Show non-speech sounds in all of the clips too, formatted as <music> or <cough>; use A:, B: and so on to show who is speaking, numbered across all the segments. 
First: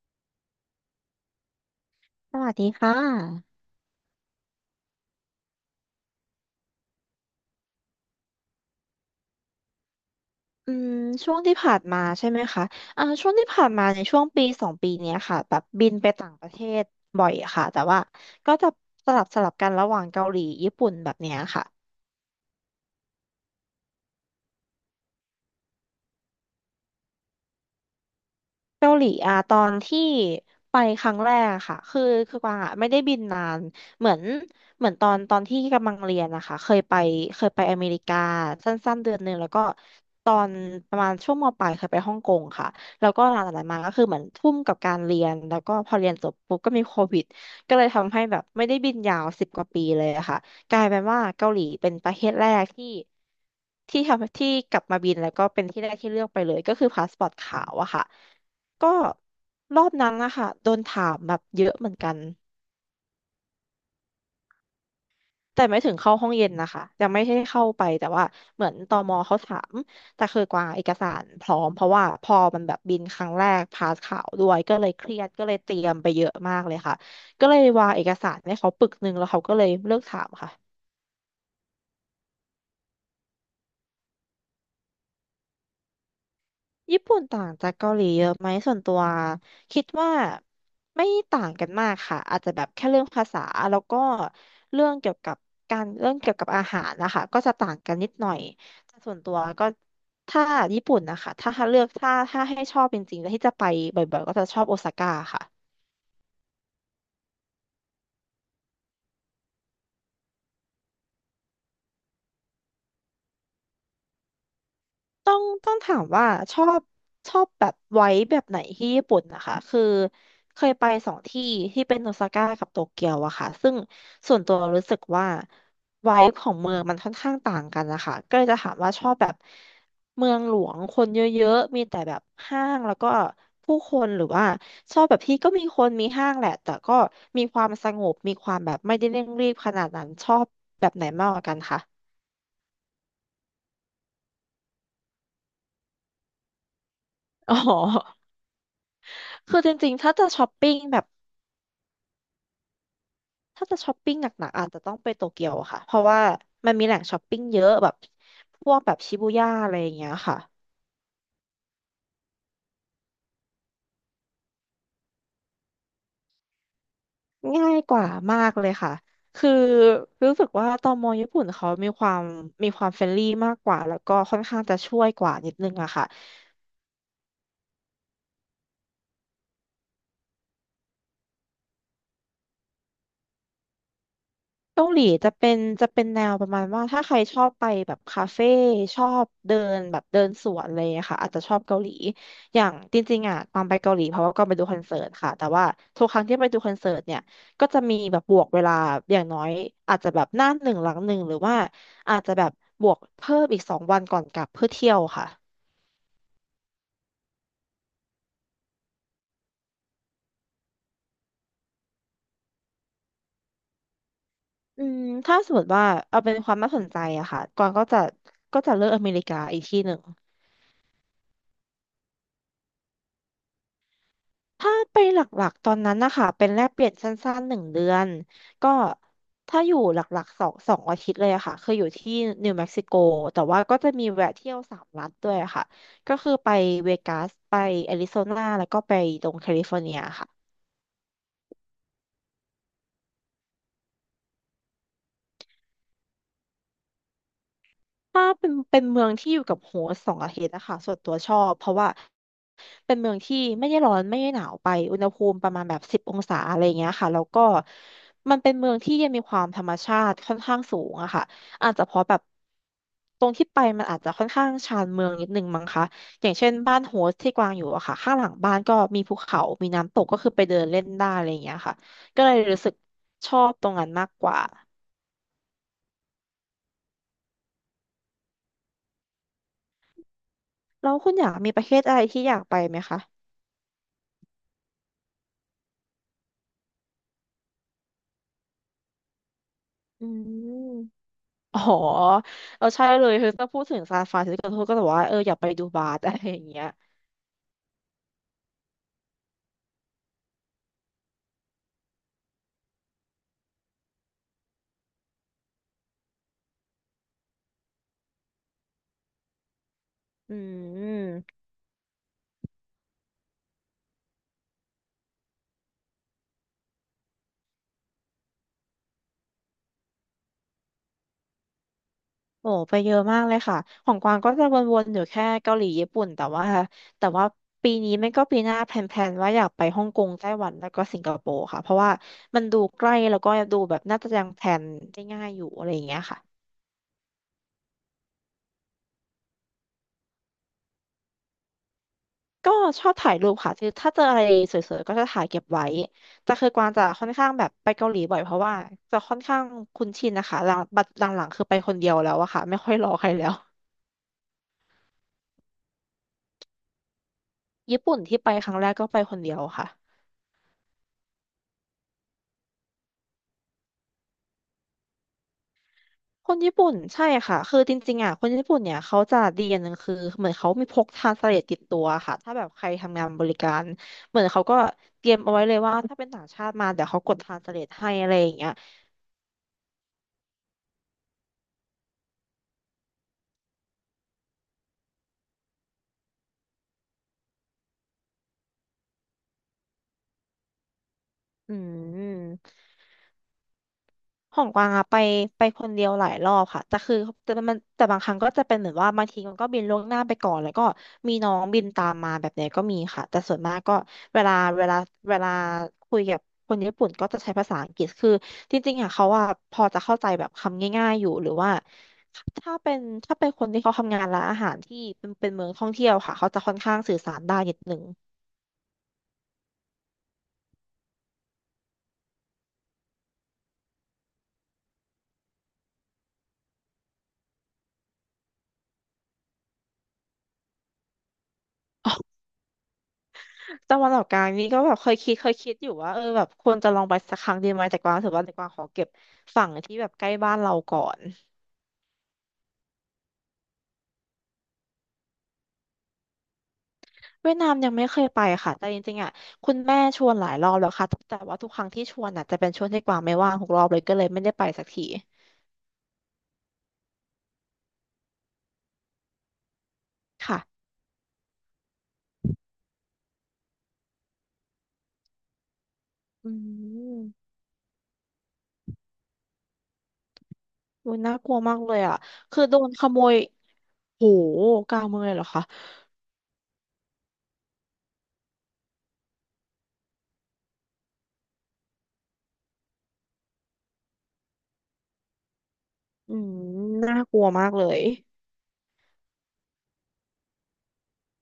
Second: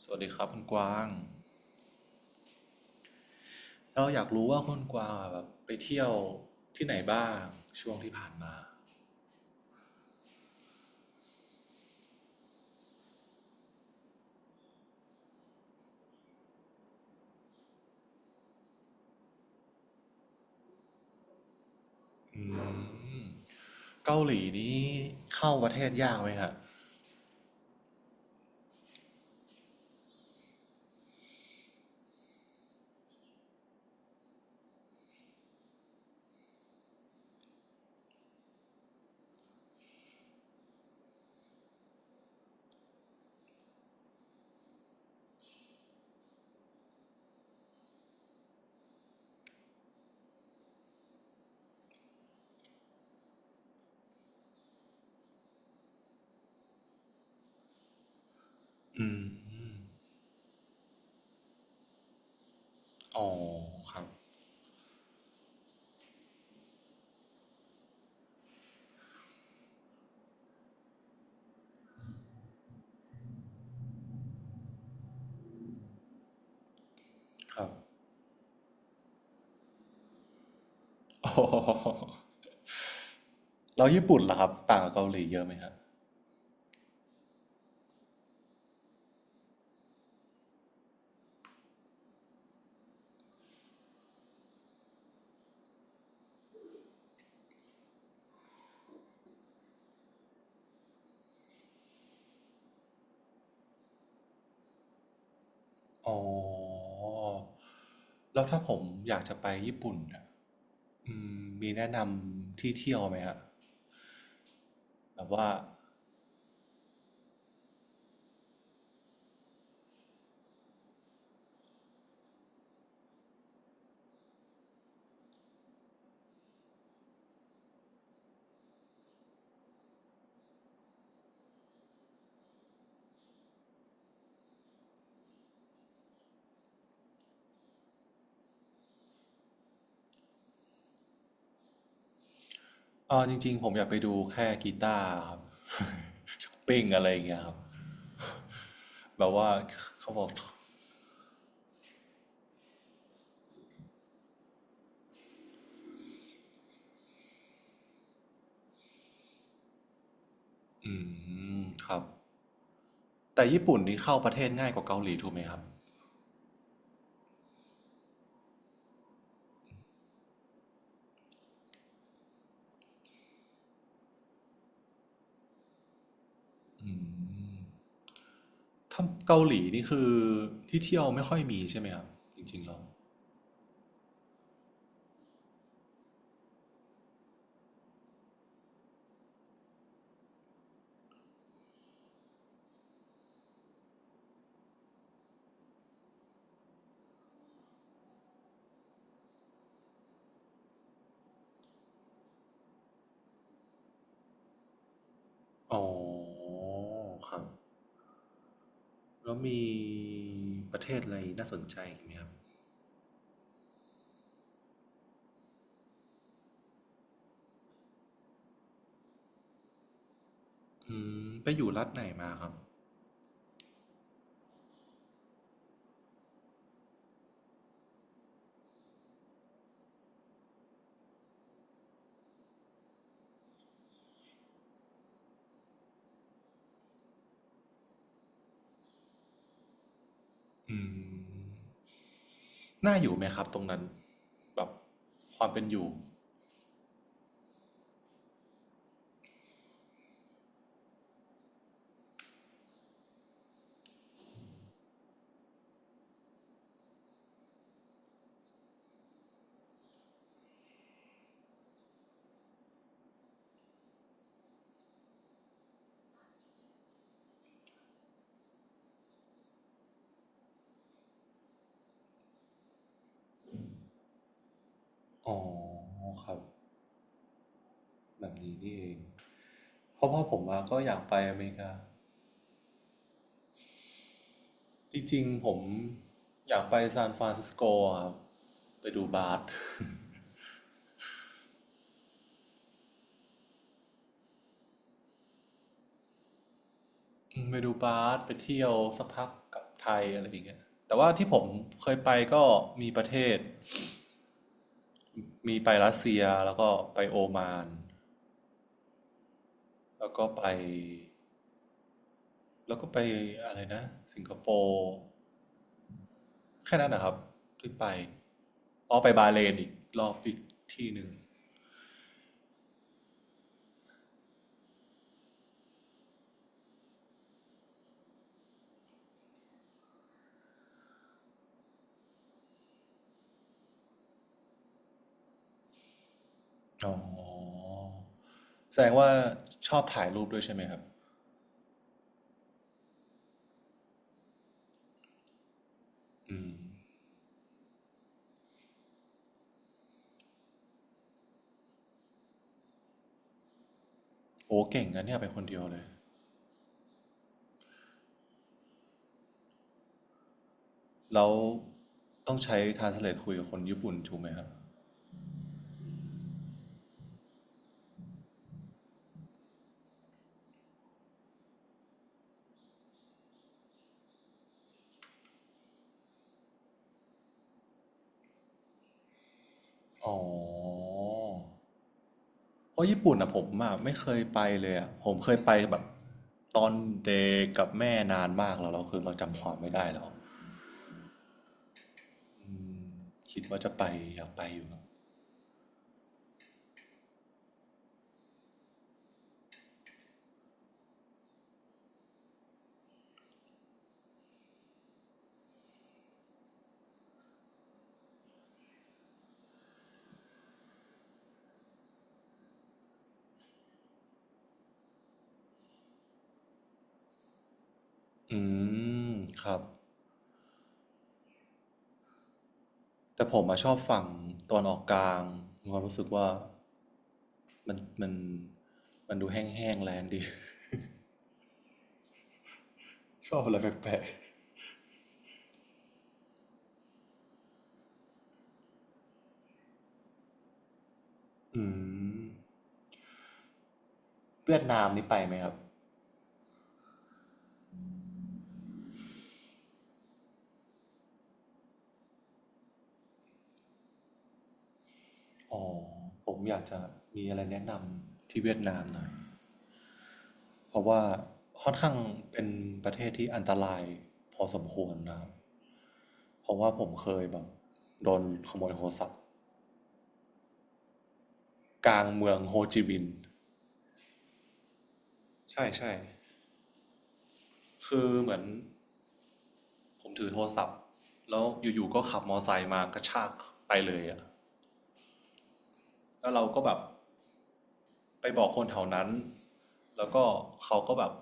A: สวัสดีครับคุณกวาง
B: สวัสดีค่ะ
A: เราอยากรู้ว่าคุณกวางอะแบบไปเที่ยวที่ไหนบ้างช่วงที่ผ่านมา
B: อืมช่วงที่ผ่านมาใช่ไหมคะช่วงที่ผ่านมาในช่วงปีสองปีเนี้ยค่ะแบบบินไปต่างประเทศบ่อยค่ะ แต่ว่าก็จะสลับกันระหว่างเกาหลีญี่ปุ่นแบบเนี้ยค่ะ
A: อืมเกาหลีนี้เข้าประเทศยากไหมครับ
B: เกาหลีอะตอนที่ไปครั้งแรกอะค่ะคือกวางอะไม่ได้บินนานเหมือนเหมือนตอนที่กำลังเรียนนะคะเคยไปอเมริกาสั้นๆเดือนหนึ่งแล้วก็ตอนประมาณช่วงมปลายเคยไปฮ่องกงค่ะแล้วก็หลังจากนั้นมาก็คือเหมือนทุ่มกับการเรียนแล้วก็พอเรียนจบปุ๊บก็มีโควิดก็เลยทำให้แบบไม่ได้บินยาว10 กว่าปีเลยอะค่ะกลายเป็นว่าเกาหลีเป็นประเทศแรกที่ที่ทำที่กลับมาบินแล้วก็เป็นที่แรกที่เลือกไปเลยก็คือพาสปอร์ตขาวอะค่ะ ก็
A: อืม
B: รอบนั้นนะคะโดนถามแบบเยอะเหมือนกัน
A: อ๋อครับ
B: แต่ไม่ถึงเข้าห้องเย็นนะคะยังไม่ได้เข้าไปแต่ว่าเหมือนตมเขาถามแต่คือกวางเอกสารพร้อมเพราะว่าพอมันแบบบินครั้งแรกพาสข่าวด้วยก็เลยเครียดก็เลยเตรียมไปเยอะมากเลยค่ะก็เล
A: ค
B: ย
A: รับ
B: วางเอกสารให้เขาปึกหนึ่งแล้วเขาก็เลยเลิกถามค่ะ
A: อ๋อแล้วญี่ปุ่นล่ะครับต่างกับเกาหลีเยอะไหมครับ
B: ญี่ปุ่นต่างจากเกาหลีเยอะไหมส่วนตัวคิดว่าไม่ต่างกันมากค่ะอาจจะแบบแค่เรื่องภาษาแล้วก็เรื่องเกี่ยวกับการเรื่องเกี่ยวกับอาหารนะคะก็จะต่างกันนิดหน่อยแต่ส่วนตัวก็ถ้าญี่ปุ่นนะคะถ้าเลือกถ้าให้ชอบจริงๆแล้วที่จะไปบ่อยๆก็จะชอบโอซาก้าค่ะ
A: อ๋อแล้วถ้าผมอยากจะไปญี่ปุ่นอะมีแนะนำที่เที่ยวไหมครับแบบ
B: ต้อง
A: ว่า
B: ต้องถามว่าชอบชอบแบบไว้แบบไหนที่ญี่ปุ่นนะคะคือเคยไปสองที่ที่เป็นโอซาก้ากับโตเกียวอะค่ะซึ่งส่วนตัวรู้สึกว่าไว้ของเมืองมันค่อนข้างต่างกันนะคะก็เลยจะถามว่าชอบแบบเมืองหลวงคนเยอะๆมีแต่แบบห้างแล้วก็ผู้คนหรือว่าชอบแบบที่ก็มีคนมีห้างแหละแต่ก็มีความสงบมีความแบบไม่ได้เร่งรีบขนาดนั้นชอบแบบไหนมากกว่ากันคะ
A: อ๋อจริงๆผมอยากไปดูแค่กีตาร์ครับ <laughs> ช้อปปิ้งอะไรอย่างเงี้ยครับ แบบว่า
B: คือจริงๆ
A: เขา
B: ถ้า
A: บอก
B: ถ้าจะช้อปปิ้งหนักๆอาจจะต้องไปโตเกียวอะค่ะเพราะว่ามันมีแหล่งช้อปปิ้งเยอะแบบพวกแบบชิบูย่าอะไรอย่างเงี้ยค่ะ
A: อืมครับแต่ญี่ปุ่นนี่เข้าประเทศง่ายกว่าเกาหลีถูกไหมครับ
B: ง่ายกว่ามากเลยค่ะคือรู้สึกว่าตมญี่ปุ่นเขามีความเฟรนลี่มากกว่าแล้วก็ค่อนข้างจะช่วยกว่านิดนึงอะค่ะ
A: อืมถ้าเกาหลีนี่คือที่เที่ยวไม่ค่อยมีใช่ไหมครับจริงๆแล้ว
B: เกาหลีจะเป็นแนวประมาณว่าถ้าใครชอบไปแบบคาเฟ่ชอบเดินแบบเดินสวนเลยอะรค่ะอาจจะชอบเกาหลีอย่างจริงๆอ่ะตอนไปเกาหลีเพราะว่าก็ไปดูคอนเสิร์ตค่ะแต่ว่าทุกครั้งที่ไปดูคอนเสิร์ตเนี่ยก็จะมีแบบบวกเวลาอย่างน้อยอาจจะแบบหน้าหนึ่งหลังหนึ่งหรือว่าอาจจะแบบบวกเพิ่มอีก2 วันก่อนกลับเพื่อเที่ยวค่ะ
A: อ๋อครับแล้วมีประเทศอะไรน่าสนใจอีกไหมครับ
B: อืมถ้าสมมติว่าเอาเป็นความน่าสนใจอะค่ะก่านก็จะเลือกอเมริกาอีกที่หนึ่ง
A: อืมไปอยู่รัฐไหนมาครับ
B: ถ้าไปหลักๆตอนนั้นนะคะเป็นแลกเปลี่ยนสั้นๆ1 เดือนก็ถ้าอยู่หลักๆสองอาทิตย์เลยอะค่ะคืออยู่ที่นิวเม็กซิโกแต่ว่าก็จะมีแวะเที่ยว3 รัฐด้วยอะค่ะก็คือไปเวกัสไปแอริโซนาแล้วก็ไปตรงแคลิฟอร์เนียค่ะ
A: อืมน่าอยู่ไหมครับตรงนั้นแบบความเป็นอยู่
B: ถ้าเป็นเมืองที่อยู่กับโฮสต์สองอาทิตย์นะคะส่วนตัวชอบเพราะว่าเป็นเมืองที่ไม่ได้ร้อนไม่ได้หนาวไปอุณหภูมิประมาณแบบ10 องศาอะไรเงี้ยค่ะแล้วก็มันเป็นเมืองที่ยังมีความธรรมชาติค่อนข้างสูงอะค่ะอาจจะเพราะแบบตรงที่ไปมันอาจจะค่อนข้างชานเมืองนิดนึงมั้งคะอย่างเช่นบ้านโฮสต์ที่กวางอยู่อะค่ะข้างหลังบ้านก็มีภูเขามีน้ำตกก็คือไปเดินเล่นได้อะไรเงี้ยค่ะก็เลยรู้สึกชอบตรงนั้นมากกว่า
A: อ๋อครับแบบนี้นี่เองเพราะพ่อผมมาก็อยากไปอเมริ
B: ประ
A: กา
B: เทศอะไรที่อยากไปไหมคะ
A: จริงๆผมอยากไปซานฟรานซิสโกครับไปดูบาส
B: อ๋อเราใช่เลยคือถ้าพูดถึงซานฟรานซิสโกก็แต่อว่าเอออยากไปดูบาร์ <laughs> อะไรอย่างเงี้ย
A: อืมไปดูบาสไปเที่ยวสักพักกลับไทยอะไรอย่างเงี้ยแต่ว่าที่ผมเคยไปก็มีประเทศมีไปรัสเซียแล้วก็ไปโอมานแล้วก็
B: อื
A: ไป
B: ม
A: แล้วก็ไปอะไรนะสิงคโปร์แค่นั้นนะครับที่ไปอ๋อไปบาห์เลนอีกรอบอีกที่หนึ่ง
B: โอ้ไปเยอะมากเลยค่ะ ของกวางก็จะวนๆอยู่แค่เกาหลีญี่ปุ่นแต่ว่าปีนี้ไม่ก็ปีหน้าแพลนๆ ว่าอยากไปฮ่องกงไต้หวันแล้วก็สิงคโปร์ค่ะเพราะว่ามันดูใกล้แล้วก็ดูแบบน่าจะยังแพลนได้ง่ายอยู่อะไรอย่างเงี้ยค่ะ
A: อ๋อแสดงว่าชอบถ่ายรูปด้วยใช่ไหมครับ
B: ก็ชอบถ่ายรูปค่ะคือถ้าเจออะไรสวยๆก็จะถ่ายเก็บไว้แต่คือกวางจะค่อนข้างแบบไปเกาหลีบ่อยเพราะว่าจะค่อนข้างคุ้นชินนะคะหลังบัดหลังๆคือไปคนเดียวแล้วอะค่ะไม่ค่อยรอใครแล้ว
A: โอ้เก่งนะเนี่ยไปคนเดียวเลย
B: ญี่ปุ่นที่ไปครั้งแรกก็ไปคนเดียวค่ะ
A: แล้วต้องใช้ Translate คุยกับคนญี่ปุ่นถูกไหมครับ
B: คนญี่ปุ่นใช่ค่ะคือจริงๆอะคนญี่ปุ่นเนี่ยเขาจะดีอย่างหนึ่งคือเหมือนเขามีพกทรานสเลทติดตัวค่ะถ้าแบบใครทำงานบริการเหมือนเขาก็เตรียมเอาไว้เลยว่าถ้าเป็นต่างชาติมาเดี๋ยวเขากดทรานสเลทให้อะไรอย่างเงี้ย
A: อ๋อ เพราะญี่ปุ่นอะผมอะไม่เคยไปเลยอะผมเคยไปแบบตอนเด็กกับแม่นานมากแล้วเราคือเราจำความไม่ได้แล้ว
B: อืม
A: อืมคิดว่าจะไปอยากไป
B: ของ
A: อ
B: ก
A: ยู่
B: วาง
A: นะ
B: อะไปไปคนเดียวหลายรอบค่ะแต่คือแต่มันแต่บางครั้งก็จะเป็นเหมือนว่าบางทีมันก็บินล่วงหน้าไปก่อนแล้วก็มีน้องบินตามมาแบบเนี้ยก็มีค่ะแต่ส่วนมากก็เวลาเวลาเวลาคุยกับคนญี่ปุ่นก็จะใช้ภาษาอังกฤษคือจริงๆอะเขาอะพอจะเข้าใจแบบคำง่ายๆอยู่หรือว่าถ้าเป็นถ้าเป็นคนที่เขาทำงานร้านอาหารที่เป็นเมืองท่องเที่ยวค่ะเขาจะค่อนข้างสื่อสารได้นิดนึง
A: อืมครับแต่ผมอะชอบฝั่งตอนออกกลางมีความรู้สึกว่ามันมันดูแห้งๆแรงดี <laughs> ชอบอะไร
B: ตะวั
A: แป
B: น
A: ล
B: ออ
A: ก
B: กกลางนี่ก็แบบเคยคิดอยู่ว่าเออแบบควรจะลองไปสักครั้งดีไหมแต่กวางรู้สึกว่าแต่กวางขอเก็บฝั่งที่แบบใกล้บ้านเราก่อน
A: ๆ อืมเวียดนามนี่ไปไหมครับ
B: เวียดนามยังไม่เคยไปค่ะแต่จริงๆอ่ะคุณแม่ชวนหลายรอบแล้วค่ะแต่ว่าทุกครั้งที่ชวนอ่ะจะเป็นช่วงที่กวางไม่ว่างทุกรอบเลยก็เลยไม่ได้ไปสักที
A: อ๋อผมอยากจะมีอะไรแนะนำที่เวียดนามหน่อย
B: ค่ะ
A: เพราะว่าค่อนข้างเป็นประเทศที่อันตรายพอสมควรนะครับ
B: อื
A: เพราะว่าผม
B: ม
A: เคยแบบโดนขโมยโทรศัพท์
B: โอ้ยน่ากลัวมากเลย
A: ก
B: อ่ะ
A: ลางเมือง
B: คือ
A: โฮ
B: โดน
A: จิ
B: ข
A: มิ
B: โม
A: นห์
B: ยโหกลางเมืองเลยเหรอคะ
A: ใช่ใช่คือเหมือนผมถือโทรศัพท์แล้วอยู่ๆก็ขับมอไซค์มากระชากไปเลยอะ
B: อื
A: แล้ว
B: ม
A: เราก็แบบ
B: น่ากลัวมากเลย
A: ไปบอกคนแถวนั้นแล้วก็เขาก็แบบ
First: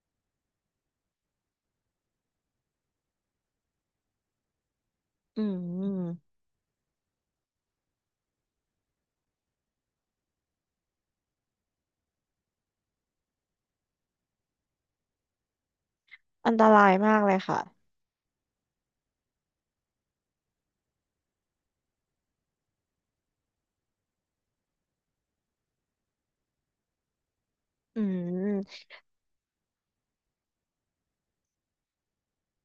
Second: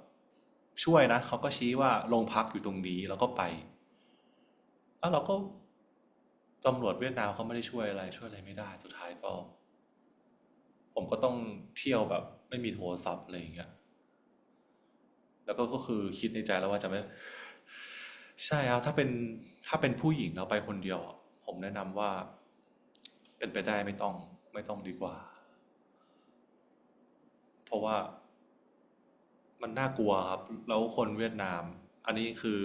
A: ช่วยนะเขาก็ชี้ว่าโรงพักอยู่ตรงนี้แล้วก็ไปแล้วเราก็
B: อืม
A: ตำรวจเวียดนามเขาไม่ได้ช่วยอะไรช่วยอะไรไม่ได้สุดท้ายก็ผมก็ต้องเที่ยวแบบไม่มีโทรศัพท์อะไรอย่างเงี้ยแล้วก็ก็คือคิดในใจ
B: อันต
A: แล้วว่า
B: รา
A: จะ
B: ย
A: ไม่
B: มาก
A: ใช่ครับถ้าเป็นถ้าเป็นผู้หญิงเราไปคนเดียวผมแนะนำว่าเป็นไปได้ไม่ต้องไม่ต้องดีกว่า เพราะว่า
B: อืม
A: มันน่ากลัวครับแล้วคนเวียดนามอันนี้คือ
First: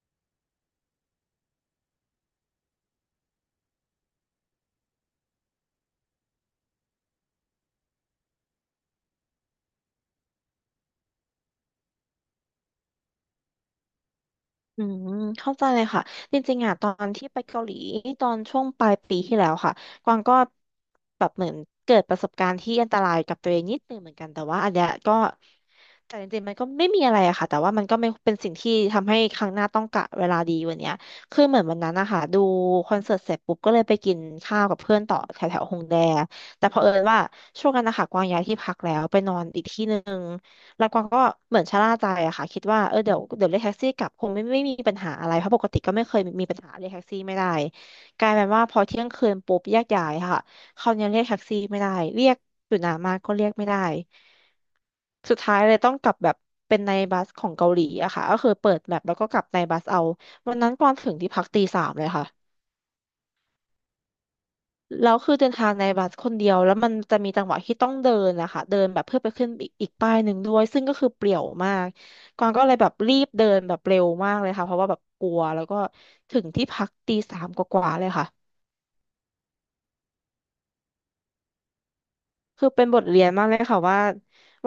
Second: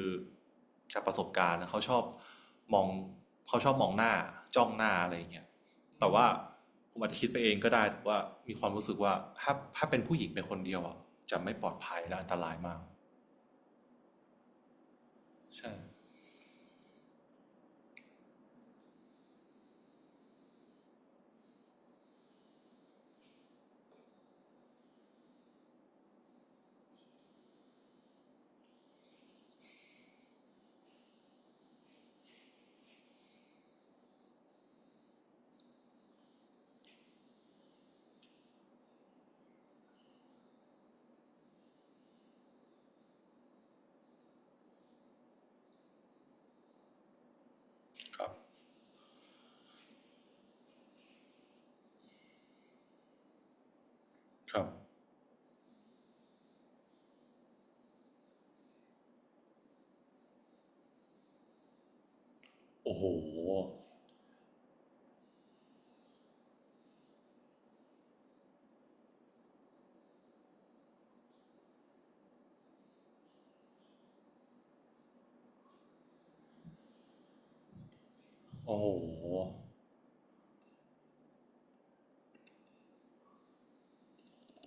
A: จากประสบการณ์นะเขาชอบมองเขาชอบมองหน้าจ้องหน้าอะไรอย่างเงี้ยแต่ว่าผมอาจจะคิดไปเองก็ได้แต่ว่ามีความรู้สึกว่าถ้าเป็นผู้หญิงเป็นคนเดียวอ่ะจะไม่ปลอดภัยและอันตรายมาก
B: อืมเข้าใจ
A: ใช่
B: เลยค่ะจริงๆอ่ะตอนที่ไปเกาหลีตอนช่วงปลายปีที่แล้วค่ะกวางก็แบบเหมือนเกิดประสบการณ์ที่อันตรายกับตัวเองนิดนึงเหมือนกันแต่ว่าอันเนี้ยก็แต่จริงๆมันก็ไม่มีอะไรอะค่ะแต่ว่ามันก็ไม่เป็นสิ่งที่ทำให้ครั้งหน้าต้องกะเวลาดีกวันเนี้ยคือเหมือนวันนั้นนะคะดูคอนเสิร์ตเสร็จปุ๊บก็เลยไปกินข้าวกับเพื่อนต่อแถวแถวฮงแด แต่เผอิญว่าช่วงนั้นนะคะกวางย้ายที่พักแล้วไปนอนอีกที่หนึ่งแล้วกวางก็เหมือนชะล่าใจอะค่ะคิดว่าเออเดี๋ยวเรียกแท็กซี่กลับคงไม่มมีปัญหาอะไรเพราะปกติก็ไม่เคยมีปัญหาเรียกแท็กซี่ไม่ได้
A: ค
B: ก
A: รั
B: ลา
A: บ
B: ยเป็นว่าพอเที่ยงคืนปุ๊บแยกย้ายค่ะเขาวนี้เรียกแท็กซี่ไม่ได้เรียกอยู่นานมากก็เรียกไม่ได้
A: ครับ
B: สุดท้ายเลยต้องกลับแบบเป็นในบัสของเกาหลีอะค่ะก็คือเปิดแมปแล้วก็กลับในบัสเอาวันนั้นกวางถึงที่พักตีสามเลยค่ะ
A: โอ้โห
B: แล้วคือเดินทางในบัสคนเดียวแล้วมันจะมีจังหวะที่ต้องเดินนะคะเดินแบบเพื่อไปขึ้นอีกป้ายหนึ่งด้วยซึ่งก็คือเปลี่ยวมากกวางก็เลยแบบรีบเดินแบบเร็วมากเลยค่ะเพราะว่าแบบกลัวแล้วก็ถึงที่พักตีสามกว่าๆเลยค่ะ
A: โอ้โห
B: คือเป็นบทเรียนมากเลยค่ะว่า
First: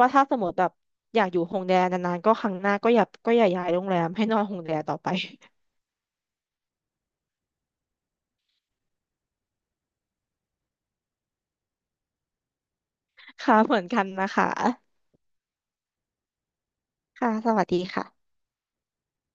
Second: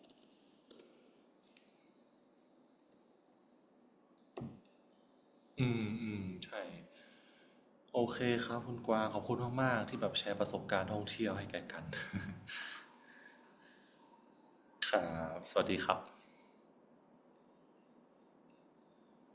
B: ว่าถ้าสมมติแบบอยากอยู่โฮงแดนนานๆก็ครั้งหน้าก็อย่าย้ายโรงแรมให้นอนโฮงแดนต่อไป
A: อืมอืมใช่โอเคครับคุณกวางขอบคุณมากๆที่แบบแชร์ประสบการณ์ท่องเที่ยวให้แก่กัน <laughs>
B: <laughs> ค่ะเหมือนกันนะคะ
A: ครับสวัสดีครับ
B: ค่ะสวัสดีค่ะ